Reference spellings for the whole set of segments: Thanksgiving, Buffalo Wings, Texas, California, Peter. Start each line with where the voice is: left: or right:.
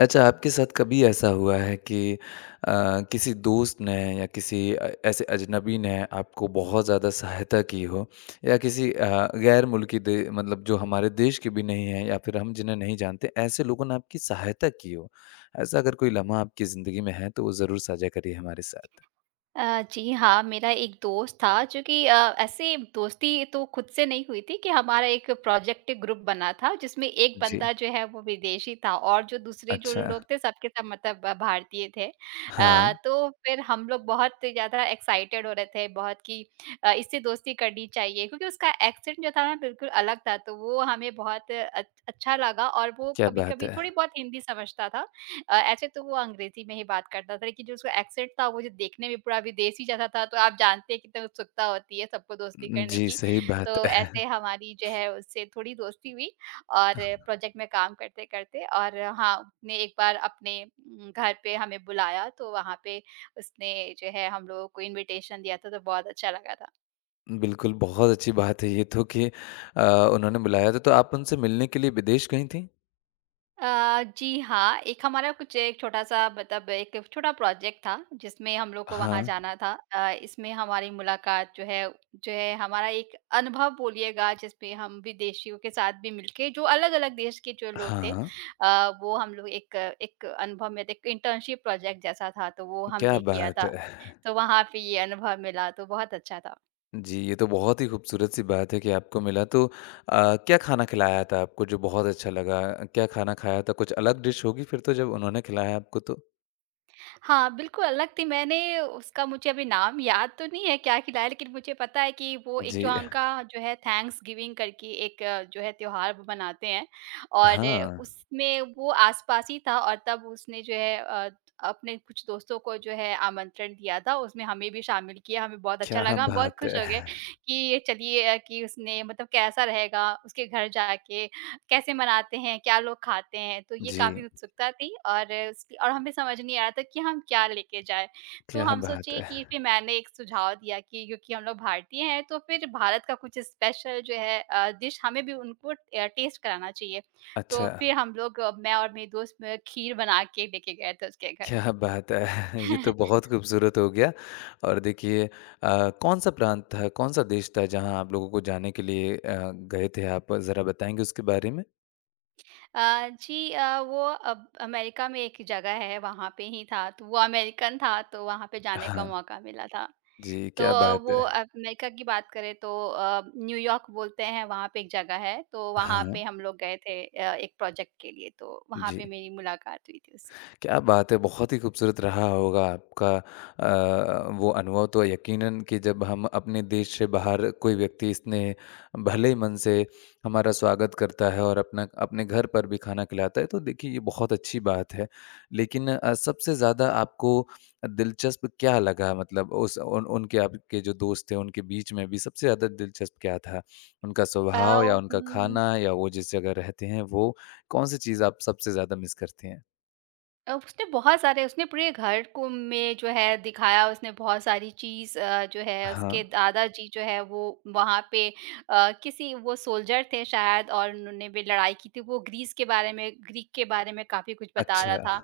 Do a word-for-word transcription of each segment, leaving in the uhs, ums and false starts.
left: अच्छा, आपके साथ कभी ऐसा हुआ है कि अ, किसी दोस्त ने या किसी अ, ऐसे अजनबी ने आपको बहुत ज़्यादा सहायता की हो या किसी अ, गैर मुल्की दे मतलब जो हमारे देश के भी नहीं हैं या फिर हम जिन्हें नहीं जानते, ऐसे लोगों ने आपकी सहायता की हो? ऐसा अगर कोई लम्हा आपकी ज़िंदगी में है, तो वो ज़रूर साझा करिए हमारे साथ।
right: अ, जी हाँ, मेरा एक दोस्त था जो कि अ, ऐसे दोस्ती तो खुद से नहीं हुई थी कि हमारा एक प्रोजेक्ट ग्रुप बना था जिसमें एक
left: जी,
right: बंदा जो है वो विदेशी था और जो दूसरे जो
left: अच्छा।
right: लोग थे सबके सब मतलब अ, भारतीय थे।
left: हाँ,
right: अ, तो फिर हम लोग बहुत ज़्यादा एक्साइटेड हो रहे थे बहुत कि अ, इससे दोस्ती करनी चाहिए क्योंकि उसका एक्सेंट जो था ना बिल्कुल अलग था तो वो हमें बहुत अ, अच्छा लगा और वो
left: क्या बात
right: कभी-कभी
left: है।
right: थोड़ी बहुत हिंदी समझता था। अ, ऐसे तो वो अंग्रेज़ी में ही बात करता था, लेकिन जो उसका एक्सेंट था, वो जो देखने में पूरा विदेशी जैसा था, तो आप जानते हैं कितना उत्सुकता होती है सबको दोस्ती
left: उम,
right: करने
left: जी,
right: की।
left: सही बात
right: तो
left: है।
right: ऐसे हमारी जो है उससे थोड़ी दोस्ती हुई और प्रोजेक्ट में काम करते-करते और हाँ, उसने एक बार अपने उम, घर पे हमें बुलाया, तो वहाँ पे उसने जो है हम लोगों को इन्विटेशन दिया था, तो बहुत अच्छा लगा था।
left: बिल्कुल, बहुत अच्छी बात है ये तो कि अ, उन्होंने बुलाया था, तो आप उनसे मिलने के लिए विदेश गई थीं?
right: अ, जी हाँ, एक हमारा कुछ एक छोटा-सा मतलब एक छोटा प्रोजेक्ट था, जिसमें हम लोग को वहाँ
left: हाँ,
right: जाना था। अ, इसमें हमारी मुलाकात जो है जो है हमारा एक अनुभव बोलिएगा जिसमें हम विदेशियों के साथ भी मिलके जो अलग-अलग देश के जो लोग थे।
left: हाँ,
right: अ, वो हम लोग एक एक अनुभव में थे। एक इंटर्नशिप प्रोजेक्ट जैसा था, तो वो
left: क्या
right: हमने किया
left: बात
right: था।
left: है!
right: तो वहाँ पे ये अनुभव मिला, तो बहुत अच्छा था।
left: जी, ये तो बहुत ही खूबसूरत-सी बात है कि आपको मिला तो अ, क्या खाना खिलाया था आपको जो बहुत अच्छा लगा? क्या खाना खाया था? कुछ अलग डिश होगी फिर तो जब उन्होंने खिलाया आपको तो?
right: हाँ, बिल्कुल अलग थी। मैंने उसका मुझे अभी नाम याद तो नहीं है क्या खिलाया, लेकिन मुझे पता है कि वो एक
left: जी,
right: जो उनका जो है थैंक्सगिविंग करके एक अ, जो है त्योहार वो मनाते हैं और
left: हाँ,
right: उसमें वो आस-पास ही था और तब उसने जो है अ, अपने कुछ दोस्तों को जो है आमंत्रण दिया था। उसमें हमें भी शामिल किया, हमें बहुत अच्छा
left: क्या
right: लगा, हम बहुत
left: बात
right: खुश
left: है!
right: हो गए कि ये चलिए, अ, कि उसने मतलब कैसा रहेगा उसके घर जाके कैसे मनाते हैं? क्या लोग खाते हैं? तो ये
left: जी,
right: काफ़ी उत्सुकता थी और उस और हमें समझ नहीं आ रहा था कि हम क्या लेके जाएँ। तो
left: क्या
right: हम
left: बात
right: सोचे
left: है!
right: कि फिर मैंने एक सुझाव दिया कि क्योंकि हम लोग भारतीय हैं तो फिर भारत का कुछ स्पेशल जो है अ, डिश हमें भी उनको अ, टेस्ट कराना चाहिए। तो
left: अच्छा,
right: फिर हम लोग, अ, मैं और मेरी दोस्त में खीर बना के लेके गए थे उसके घर।
left: क्या बात है! ये तो बहुत खूबसूरत हो गया और देखिए अ, कौन-सा प्रांत था, कौन-सा देश था जहाँ आप लोगों को जाने के लिए अ, गए थे आप? ज़रा बताएँगे उसके बारे में?
right: अ, जी, अ, वो अब अमेरिका में एक जगह है, वहाँ पे ही था, तो वो अमेरिकन था, तो वहाँ पे जाने का
left: हाँ।
right: मौका मिला था।
left: जी,
right: तो
left: क्या
right: अ,
left: बात
right: वो
left: है!
right: अमेरिका की बात करें तो अ, न्यूयॉर्क बोलते हैं वहाँ पे एक जगह है, तो वहाँ
left: हाँ,
right: पे हम लोग गए थे अ, एक प्रोजेक्ट के लिए, तो वहाँ
left: जी।
right: पे मेरी मुलाकात हुई थी उससे।
left: क्या बात है! बहुत ही खूबसूरत रहा होगा आपका अ, वो अनुभव तो यकीनन कि जब हम अपने देश से बाहर कोई व्यक्ति स्नेह भले ही मन से हमारा स्वागत करता है और अपना अपने घर पर भी खाना खिलाता है, तो देखिए ये बहुत अच्छी बात है। लेकिन अ, सबसे ज़्यादा आपको दिलचस्प क्या लगा मतलब उस उन उनके आपके जो दोस्त थे, उनके बीच में भी सबसे ज़्यादा दिलचस्प क्या था? उनका
right: अ,
left: स्वभाव या उनका
right: उम
left: खाना या वो जिस जगह रहते हैं वो? कौन-सी चीज़ आप सबसे ज़्यादा मिस करती हैं?
right: अ, उसने बहुत सारे उसने पूरे घर को में जो है दिखाया, उसने बहुत सारी चीज़ अ, जो है
left: हाँ।
right: उसके दादाजी जो है वो वहाँ पे अ, किसी वो सोल्जर थे शायद और उन्होंने भी लड़ाई की थी, वो ग्रीस के बारे में ग्रीक के बारे में काफ़ी कुछ बता रहा
left: अच्छा,
right: था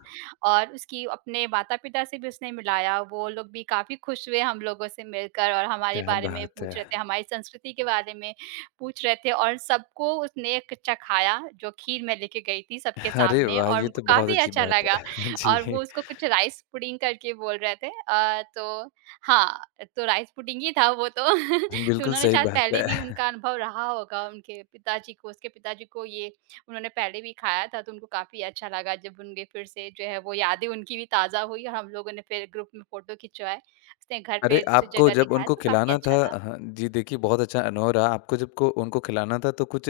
right: और उसकी अपने माता-पिता से भी उसने मिलाया, वो लोग भी काफ़ी खुश हुए हम लोगों से मिलकर और हमारे
left: क्या
right: बारे में
left: बात है!
right: पूछ रहे थे, हमारी संस्कृति के बारे में पूछ रहे थे और सबको उसने एक चखाया जो खीर मैं लेके गई थी सबके
left: अरे
right: सामने
left: वाह!
right: और
left: ये
right: उनको
left: तो बहुत
right: काफ़ी
left: अच्छी
right: अच्छा
left: बात है।
right: लगा।
left: जी,
right: और वो उसको कुछ राइस पुडिंग करके बोल रहे थे, अ, तो हाँ, तो राइस पुडिंग ही था वो तो। तो
left: बिल्कुल
right: उन्होंने
left: सही
right: शायद
left: बात
right: पहले
left: है।
right: भी उनका अनुभव रहा होगा, उनके पिताजी को उसके पिताजी को ये उन्होंने पहले भी खाया था, तो उनको काफ़ी अच्छा लगा जब उनके फिर से जो है वो यादें उनकी भी ताज़ा हुई और हम लोगों ने फिर ग्रुप में फ़ोटो खिंचवाए। उसने घर
left: अरे,
right: पे दूसरी
left: आपको
right: जगह
left: जब
right: दिखाया,
left: उनको
right: तो काफ़ी
left: खिलाना था
right: अच्छा था।
left: हाँ, जी देखिए बहुत अच्छा अनुभव रहा। आपको जब को उनको खिलाना था तो कुछ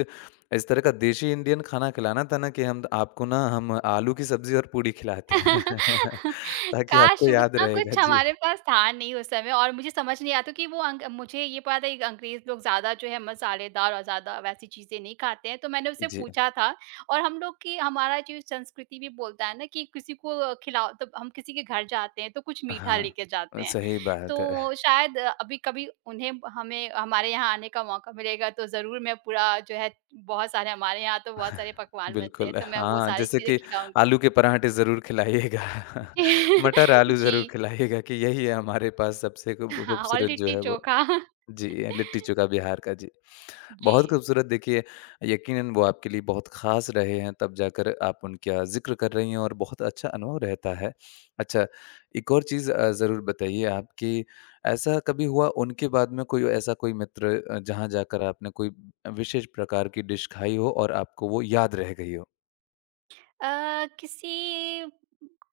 left: इस तरह का देशी इंडियन खाना खिलाना था ना कि हम आपको ना हम आलू की सब्ज़ी और पूड़ी खिलाते हैं ताकि
right: काश!
left: आपको याद
right: उतना
left: रहेगा।
right: कुछ
left: जी,
right: हमारे पास था नहीं उस समय और मुझे समझ नहीं आता कि वो अंग मुझे ये पता था कि अंग्रेज़ लोग ज़्यादा जो है मसालेदार और ज़्यादा वैसी चीज़ें नहीं खाते हैं, तो मैंने उससे
left: जी।
right: पूछा था। और हम लोग की हमारा जो संस्कृति भी बोलता है ना कि किसी को खिलाओ, तब हम किसी के घर जाते हैं, तो कुछ मीठा लेके जाते
left: हाँ,
right: हैं।
left: सही बात है।
right: तो शायद अ, अभी कभी उन्हें हमें हमारे यहाँ आने का मौका मिलेगा तो ज़रूर मैं पूरा जो है बहुत सारे हमारे यहाँ तो बहुत सारे पकवान बनते हैं,
left: बिल्कुल,
right: तो मैं वो
left: हाँ,
right: सारी
left: जैसे
right: चीज़ें
left: कि
right: खिलाऊँगी।
left: आलू के पराठे ज़रूर खिलाइएगा, मटर आलू
right: जी,
left: ज़रूर खिलाइएगा कि यही है हमारे पास सबसे खूब
right: हाँ, और
left: खूबसूरत जो
right: लिट्टी
left: है वो।
right: चोखा।
left: जी, लिट्टी चोखा बिहार का, जी।
right: जी।
left: बहुत खूबसूरत देखिए यकीनन वो आपके लिए बहुत ख़ास रहे हैं तब जाकर आप उनका ज़िक्र कर रही हैं और बहुत अच्छा अनुभव रहता है। अच्छा, एक और चीज़ अ, ज़रूर बताइए आप कि ऐसा कभी हुआ उनके बाद में कोई ऐसा कोई मित्र अ, जहाँ जाकर आपने कोई विशेष प्रकार की डिश खाई हो और आपको वो याद रह गई हो?
right: अ, किसी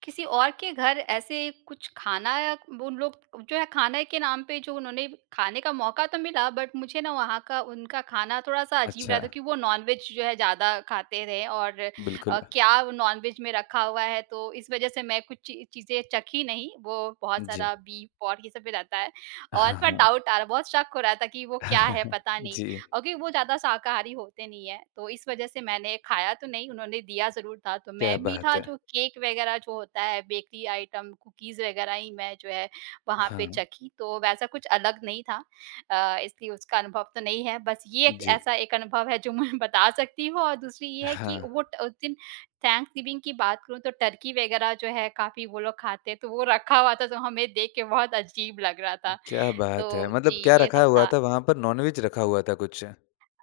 right: किसी और के घर ऐसे कुछ खाना या उन लोग जो है खाने के नाम पे जो उन्होंने खाने का मौका तो मिला बट मुझे ना वहाँ का उनका खाना थोड़ा-सा अजीब
left: अच्छा,
right: लगा क्योंकि वो नॉन-वेज जो है ज़्यादा खाते थे और अ,
left: बिल्कुल।
right: क्या नॉन-वेज में रखा हुआ है, तो इस वज़ह से मैं कुछ ची चीज़ें चखी नहीं। वो बहुत
left: जी।
right: सारा बीफ, पोर्क ये सब भी रहता है और
left: हाँ,
right: थोड़ा
left: हाँ।
right: डाउट आ रहा, बहुत शक हो रहा था कि वो क्या है पता नहीं।
left: जी,
right: और क्योंकि वो ज़्यादा शाकाहारी होते नहीं हैं, तो इस वज़ह से मैंने खाया तो नहीं, उन्होंने दिया ज़रूर था। तो मैं
left: क्या बात
right: मीठा
left: है!
right: जो केक वग़ैरह जो होता है, बेकरी आइटम, कुकीज़ वग़ैरह ही मैं जो है वहाँ पे
left: हाँ,
right: चखी, तो वैसा कुछ अलग नहीं था। अ, इसलिए उसका अनुभव तो नहीं है। बस ये एक
left: जी।
right: ऐसा एक अनुभव है जो मैं बता सकती हूँ और दूसरी ये है
left: हाँ।
right: कि वो ट उस दिन थैंक्सगिविंग की बात करूँ तो टर्की वग़ैरह जो है काफ़ी वो लोग खाते हैं, तो वो रखा हुआ था, तो हमें देख के बहुत अजीब लग रहा था।
left: क्या बात है!
right: तो जी,
left: मतलब क्या
right: ये
left: रखा
right: सब
left: हुआ
right: था।
left: था वहाँ पर नॉनवेज रखा हुआ था कुछ?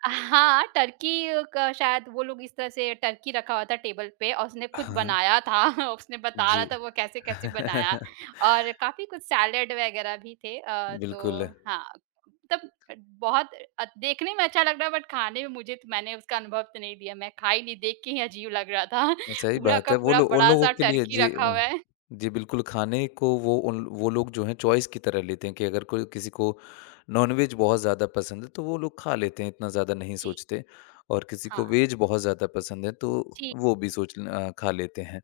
right: हाँ, टर्की का शायद वो लोग इस तरह से टर्की रखा हुआ था टेबल पे और उसने खुद
left: हाँ, हाँ।
right: बनाया था। उसने बता
left: जी।
right: रहा था वो कैसे-कैसे बनाया और काफ़ी कुछ सैलेड वगैरह भी थे, अ,
left: बिल्कुल,
right: तो हाँ, तब बहुत अ, देखने में अच्छा लग रहा है बट खाने में मुझे तो मैंने उसका अनुभव तो नहीं लिया। मैं खाई नहीं, देख के ही अजीब लग रहा था।
left: सही
right: पूरा
left: बात
right: का
left: है। वो
right: पूरा
left: लो उन लोगों
right: बड़ा-सा
left: के लिए
right: टर्की
left: जी
right: रखा हुआ
left: अ,
right: है।
left: जी बिल्कुल खाने को वो उन वो लोग जो हैं चॉइस की तरह लेते हैं कि अगर कोई किसी को नॉनवेज बहुत ज़्यादा पसंद है तो वो लोग खा लेते हैं, इतना ज़्यादा नहीं
right: जी,
left: सोचते और किसी को
right: हाँ।
left: वेज बहुत ज़्यादा पसंद है तो
right: जी।
left: वो भी सोच अ, खा लेते हैं।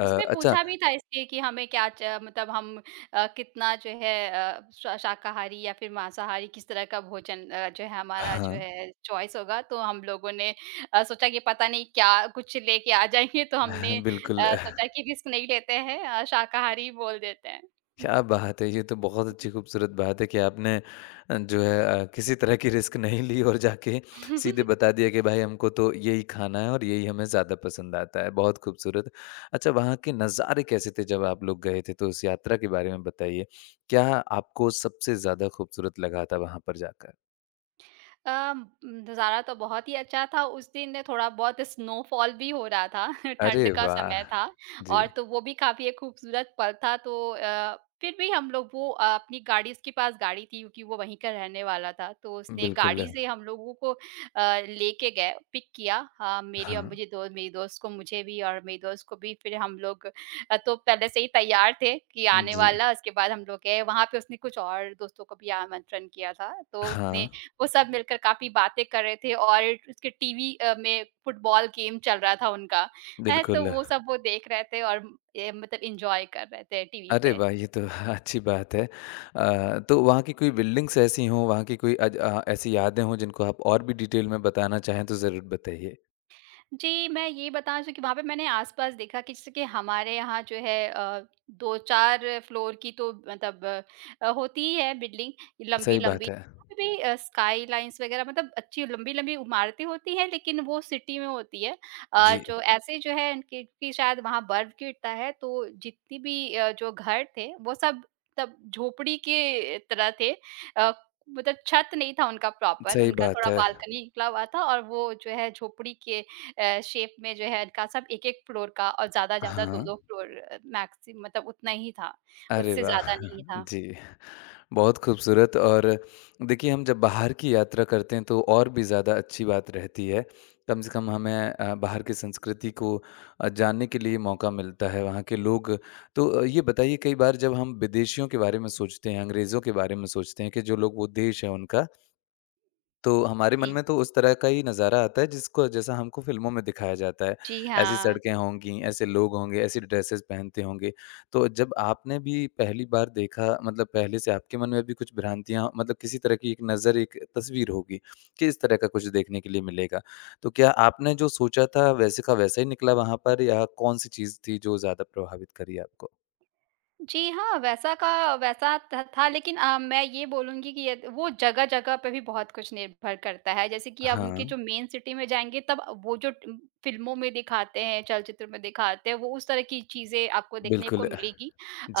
left: अ,
right: उसमें
left: अच्छा
right: पूछा भी था इसलिए कि हमें क्या च मतलब हम अ, कितना जो है अ, शा शाकाहारी या फिर मांसाहारी किस तरह का भोजन अ, जो है हमारा जो
left: हाँ,
right: है चॉइस होगा। तो हम लोगों ने अ, सोचा कि पता नहीं क्या कुछ लेके आ जाएँगे, तो
left: हाँ,
right: हमने
left: बिल्कुल।
right: अ, सोचा कि रिस्क नहीं लेते हैं, अ, शाकाहारी बोल देते हैं।
left: क्या बात है! ये तो बहुत अच्छी खूबसूरत बात है कि आपने अ, जो है अ, किसी तरह की रिस्क नहीं ली और जाके सीधे
right: हुँ।
left: बता दिया कि भाई हमको तो यही खाना है और यही हमें ज़्यादा पसंद आता है। बहुत खूबसूरत। अच्छा वहाँ के नज़ारे कैसे थे जब आप लोग गए थे? तो उस यात्रा के बारे में बताइए। क्या आपको सबसे ज़्यादा खूबसूरत लगा था वहाँ पर जाकर?
right: अ, नज़ारा तो बहुत ही अच्छा था, उस दिन थोड़ा बहुत स्नोफॉल भी हो रहा था,
left: अरे
right: ठंड का समय
left: वाह!
right: था
left: जी।
right: और तो वो भी काफ़ी एक खूबसूरत पल था, तो अ, फिर भी हम लोग वो अ, अपनी गाड़ी उसके पास गाड़ी थी क्योंकि वो वहीं का रहने वाला था, तो उसने
left: बिल्कुल।
right: गाड़ी से हम लोगों को अ, लेके गए, पिक किया, अ, मेरी और
left: हाँ।
right: मुझे दो मेरी दोस्त को मुझे भी और मेरी दोस्त को भी फिर हम लोग अ, तो पहले से ही तैयार थे कि आने
left: जी।
right: वाला, उसके बाद हम लोग गए, वहाँ पे उसने कुछ और दोस्तों को भी आमंत्रण किया था, तो उसने
left: हाँ।
right: वो सब मिलकर काफ़ी बातें कर रहे थे और उसके टीवी अ, में फुटबॉल गेम चल रहा था उनका, हैं, तो
left: बिल्कुल।
right: वो सब वो देख रहे थे और ये मतलब एन्जॉय कर रहे थे टीवी
left: अरे
right: पे।
left: वाह! ये तो अच्छी बात है। अ, तो वहाँ की कोई बिल्डिंग्स ऐसी हों, वहाँ की कोई अज अ, ऐसी यादें हों जिनको आप और भी डिटेल में बताना चाहें तो ज़रूर बताइए?
right: जी, मैं ये बता दूँ कि वहाँ पे मैंने आस-पास देखा कि जैसे कि हमारे यहाँ जो है अ, दो से चार फ्लोर की तो मतलब अ, होती ही है बिल्डिंग
left: सही
right: लंबी-लंबी।
left: बात है।
right: वहाँ पे भी अ, स्काई लाइन्स वगैरह मतलब अच्छी लंबी-लंबी इमारतें होती हैं, लेकिन वो सिटी में होती है। अ,
left: जी,
right: जो ऐसे जो है कि कि शायद वहाँ बर्फ गिरता है, तो जितनी भी अ, जो घर थे, वो सब तब झोपड़ी के तरह थे। अ, मतलब छत नहीं था उनका प्रॉपर,
left: सही
right: उनका
left: बात
right: थोड़ा
left: है।
right: बालकनी निकला हुआ था और वो जो है झोपड़ी के अ, शेप में जो है का सब एक-एक फ्लोर का और ज़्यादा-ज़्यादा
left: हाँ,
right: दो दो फ्लोर मैक्सि मतलब उतना ही था,
left: अरे
right: उससे
left: वाह!
right: ज़्यादा नहीं था।
left: जी। बहुत खूबसूरत और देखिए हम जब बाहर की यात्रा करते हैं तो और भी ज़्यादा अच्छी बात रहती है। कम से कम हमें अ, बाहर की संस्कृति को अ, जानने के लिए मौका मिलता है, वहाँ के लोग तो अ, ये बताइए कई बार जब हम विदेशियों के बारे में सोचते हैं, अंग्रेज़ों के बारे में सोचते हैं कि जो लोग वो देश है उनका तो हमारे मन
right: जी।
left: में तो उस तरह का ही नज़ारा आता है जिसको जैसा हमको फ़िल्मों में दिखाया जाता है।
right: जी
left: ऐसी
right: हाँ।
left: सड़कें होंगी, ऐसे लोग होंगे, ऐसी ड्रेसेस पहनते होंगे। तो जब आपने भी पहली बार देखा मतलब पहले से आपके मन में भी कुछ भ्रांतियाँ मतलब किसी तरह की एक नज़र, एक तस्वीर होगी कि इस तरह का कुछ देखने के लिए मिलेगा। तो क्या आपने जो सोचा था वैसे का वैसा ही निकला वहाँ पर या कौन-सी चीज़ थी जो ज़्यादा प्रभावित करी आपको?
right: जी हाँ, वैसा का वैसा त था, लेकिन अ, मैं ये बोलूँगी कि यद वो जगह-जगह पे भी बहुत कुछ निर्भर करता है। जैसे कि आप
left: हाँ,
right: उनके जो मेन सिटी में जाएँगे तब वो जो ट फ़िल्मों में दिखाते हैं, चलचित्र में दिखाते हैं, वो उस तरह की चीज़ें आपको देखने को
left: बिल्कुल।
right: मिलेगी।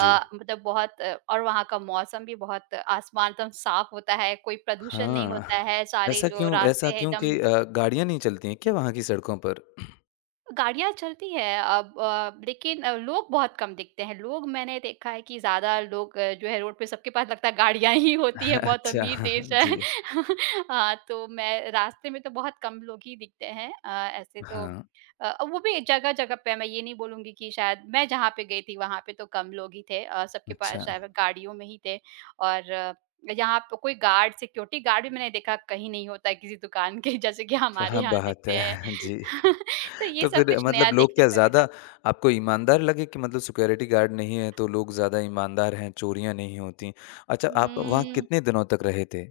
left: जी।
right: मतलब बहुत अ, और वहाँ का मौसम भी बहुत आसमान एकदम साफ होता है, कोई प्रदूषण नहीं होता
left: हाँ,
right: है, सारे
left: ऐसा
right: जो
left: क्यों
right: रास्ते
left: ऐसा
right: हैं
left: क्यों
right: एकदम
left: कि अ, गाड़ियाँ नहीं चलती हैं क्या वहाँ की सड़कों पर?
right: गाड़ियाँ चलती हैं अब, अ, लेकिन अ, लोग बहुत कम दिखते हैं। लोग मैंने देखा है कि ज़्यादा लोग अ, जो है रोड पे सबके पास लगता है गाड़ियाँ ही होती है, बहुत
left: अच्छा,
right: अमीर देश है।
left: जी।
right: हाँ, तो मैं रास्ते में तो बहुत कम लोग ही दिखते हैं, अ, ऐसे तो
left: हाँ,
right: अ, वो भी जगह-जगह पे है, मैं ये नहीं बोलूँगी कि शायद मैं जहाँ पे गई थी वहाँ पे तो कम लोग ही थे, अ, सबके पास
left: अच्छा,
right: शायद गाड़ियों में ही थे। और अ, यहाँ पे कोई गार्ड सिक्योरिटी गार्ड भी मैंने देखा कहीं नहीं होता है, किसी दुकान के जैसे कि हमारे
left: क्या
right: यहाँ
left: बात
right: दिखते हैं।
left: है! जी।
right: तो ये
left: तो
right: सब
left: फिर
right: कुछ नया
left: मतलब लोग
right: देखने
left: क्या
right: को
left: ज़्यादा
right: मिला।
left: आपको ईमानदार लगे कि मतलब सिक्योरिटी गार्ड नहीं है, तो लोग ज़्यादा ईमानदार हैं, चोरियाँ नहीं होती। अच्छा, आप वहाँ
right: हुँ,
left: कितने दिनों तक रहे थे?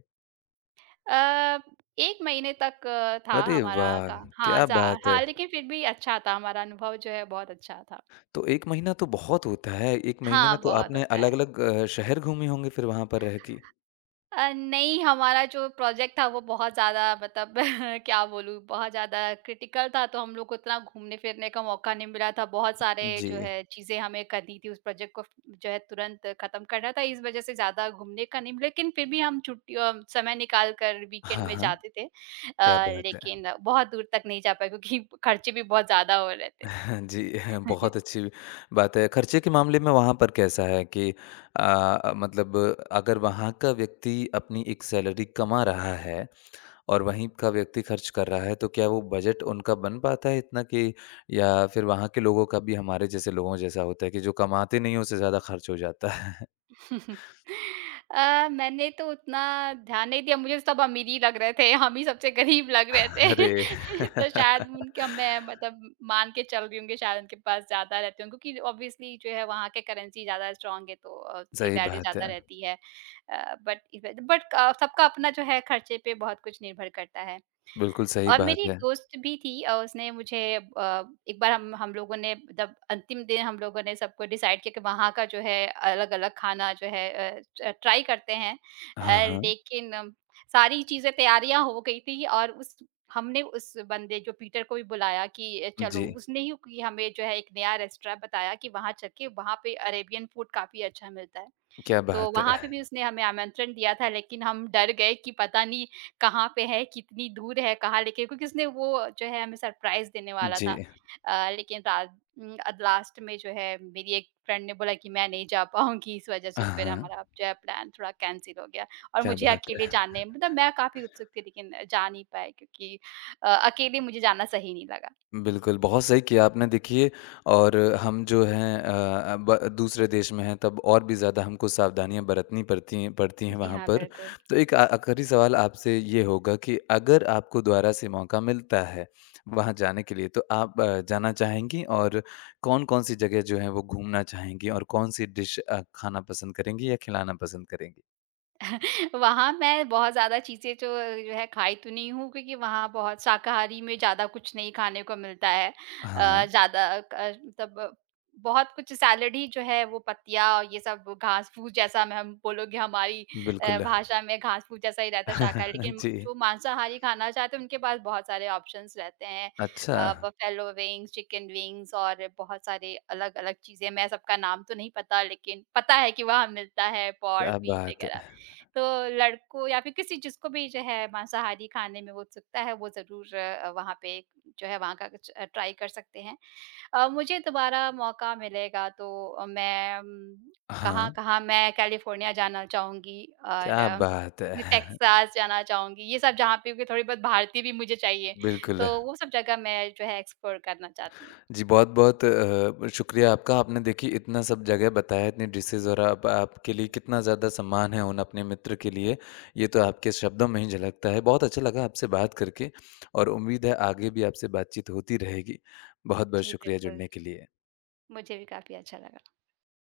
right: अ, एक महीने तक अ, था
left: अरे
right: हमारा
left: वाह!
right: का हाँ,
left: क्या
right: जा
left: बात है!
right: हाँ, लेकिन फिर भी अच्छा था, हमारा अनुभव जो है बहुत अच्छा था।
left: तो एक महीना तो बहुत होता है। एक महीने में
right: हाँ,
left: तो
right: बहुत
left: आपने
right: होता है।
left: अलग-अलग अ, शहर घूमे होंगे फिर वहाँ पर रह के?
right: अ, नहीं, हमारा जो प्रोजेक्ट था वो बहुत ज़्यादा मतलब क्या बोलूँ, बहुत ज़्यादा क्रिटिकल था, तो हम लोग को उतना घूमने-फिरने का मौका नहीं मिला था। बहुत सारे जो
left: जी।
right: है चीज़ें हमें करनी थी उस प्रोजेक्ट को जो है तुरंत खत्म करना था, इस वजह से ज़्यादा घूमने का नहीं मिला। लेकिन फिर भी हम छुट्टियों समय निकाल कर वीकेंड
left: हाँ,
right: में
left: हाँ।
right: जाते थे।
left: क्या
right: अ,
left: बात है!
right: लेकिन बहुत दूर तक नहीं जा पाए क्योंकि खर्चे भी बहुत ज़्यादा हो रहे थे।
left: जी, बहुत अच्छी बात है। खर्चे के मामले में वहाँ पर कैसा है कि अ, मतलब अगर वहाँ का व्यक्ति अपनी एक सैलरी कमा रहा है और वहीं का व्यक्ति खर्च कर रहा है, तो क्या वो बजट उनका बन पाता है इतना कि या फिर वहाँ के लोगों का भी हमारे जैसे लोगों जैसा होता है कि जो कमाते नहीं हैं, उससे ज़्यादा खर्च हो जाता है?
right: अ, मैंने तो उतना ध्यान नहीं दिया, मुझे सब अमीर ही लग रहे थे, हम ही सबसे गरीब लग रहे थे।
left: अरे!
right: तो शायद उनका, मैं मतलब मान के चल रही हूँ कि शायद उनके पास ज़्यादा रहते होंगे क्योंकि ऑब्वियसली जो है वहाँ के करेंसी ज़्यादा स्ट्रॉन्ग है, तो अ, उसकी
left: सही
right: वैल्यू
left: बात
right: ज़्यादा
left: है।
right: रहती है। अ, बट इव बट अ, सबका अपना जो है खर्चे पे बहुत कुछ निर्भर करता है।
left: बिल्कुल सही
right: और
left: बात
right: मेरी एक
left: है।
right: दोस्त भी थी, अ, उसने मुझे अ, एक बार हम हम लोगों ने मतलब अंतिम दिन हम लोगों ने सबको डिसाइड किया कि वहाँ का जो है अलग-अलग खाना जो है अ, ट ट्राई करते हैं।
left: हाँ,
right: अ,
left: हाँ।
right: लेकिन अम, सारी चीज़ें तैयारियाँ हो गई थी, और उस हमने उस बंदे जो पीटर को भी बुलाया कि चलो,
left: जी,
right: उसने ही कि हमें जो है एक नया रेस्टोरेंट बताया कि वहाँ चल के वहाँ पे अरेबियन फूड काफ़ी अच्छा मिलता है।
left: क्या
right: तो
left: बात
right: वहाँ
left: है!
right: पे भी उसने हमें आमंत्रण दिया था, लेकिन हम डर गए कि पता नहीं कहाँ पे है, कितनी दूर है, कहाँ लेके, क्योंकि उसने वो जो है हमें सरप्राइज़ देने वाला
left: जी।
right: था। अ, लेकिन रात उम, अ, लास्ट में जो है मेरी एक फ्रेंड ने बोला कि मैं नहीं जा पाऊँगी, इस वज़ह से
left: हाँ,
right: फिर
left: हाँ।
right: हमारा जो है प्लान थोड़ा कैंसल हो गया, और
left: क्या
right: मुझे
left: बात
right: अकेले
left: है!
right: जाने मतलब मैं काफ़ी उत्सुक थी लेकिन जा नहीं पाए क्योंकि अ, अकेले मुझे जाना सही नहीं लगा।
left: बिल्कुल, बहुत सही किया आपने देखिए और हम जो हैं अ, ब दूसरे देश में हैं तब और भी ज़्यादा हमको सावधानियाँ बरतनी पड़ती हैं पड़ती हैं
right: जी
left: वहाँ
right: हाँ,
left: पर।
right: बिल्कुल।
left: तो एक आ आखिरी सवाल आपसे ये होगा कि अगर आपको दोबारा से मौका मिलता है वहाँ जाने के लिए तो आप अ, जाना चाहेंगी और कौन-कौन सी जगह जो है वो घूमना चाहेंगी और कौन-सी डिश अ, खाना पसंद करेंगी या खिलाना पसंद करेंगी?
right: वहाँ मैं बहुत ज़्यादा चीज़ें जो जो है खाई तो नहीं हूँ क्योंकि वहाँ बहुत शाकाहारी में ज़्यादा कुछ नहीं खाने को मिलता है।
left: हाँ,
right: अ, ज़्यादा क मतलब बहुत कुछ सैलड ही जो है वो पत्तियाँ और ये सब घास-फूस जैसा मैं हम बोलोगे हमारी अ,
left: बिल्कुल।
right: भाषा में घास-फूस जैसा ही रहता है शाकाहारी। लेकिन
left: जी।
right: जो मांसाहारी खाना चाहते हैं उनके पास बहुत सारे ऑप्शंस रहते हैं।
left: अच्छा,
right: अ, बफेलो विंग्स, चिकन विंग्स और बहुत सारे अलग-अलग चीज़ें, मैं सबका नाम तो नहीं पता लेकिन पता है कि वहाँ मिलता है पोर्क,
left: क्या
right: बीफ
left: बात
right: वगैरह।
left: है!
right: तो लड़कों या फिर किसी जिसको भी जो है मांसाहारी खाने में वो उत्सुकता है वो ज़रूर अ, वहाँ पे जो है वहाँ का कुछ अ, ट्राई कर सकते हैं। अ, मुझे दोबारा मौका मिलेगा तो अ, मैं उम,
left: हाँ।
right: कहाँ-कहाँ मैं कैलिफ़ोर्निया जाना चाहूँगी, और
left: क्या
right: अ,
left: बात
right: ये
left: है!
right: टेक्सास जाना चाहूँगी। ये सब जहाँ पे भी थोड़ी बहुत भारतीय भी मुझे चाहिए,
left: बिल्कुल।
right: तो वो सब जगह मैं जो है एक्सप्लोर करना चाहती हूँ।
left: जी, बहुत-बहुत अ, शुक्रिया आपका। आपने देखिए इतना सब जगह बताया, इतनी डिशेज़ और आप आपके लिए कितना ज़्यादा सम्मान है उन अपने मित्र के लिए, ये तो आपके शब्दों में ही झलकता है। बहुत अच्छा लगा आपसे बात करके और उम्मीद है आगे भी आपसे बातचीत होती रहेगी। बहुत-बहुत
right: जी,
left: शुक्रिया
right: बिल्कुल।
left: जुड़ने के लिए।
right: मुझे भी काफ़ी अच्छा लगा।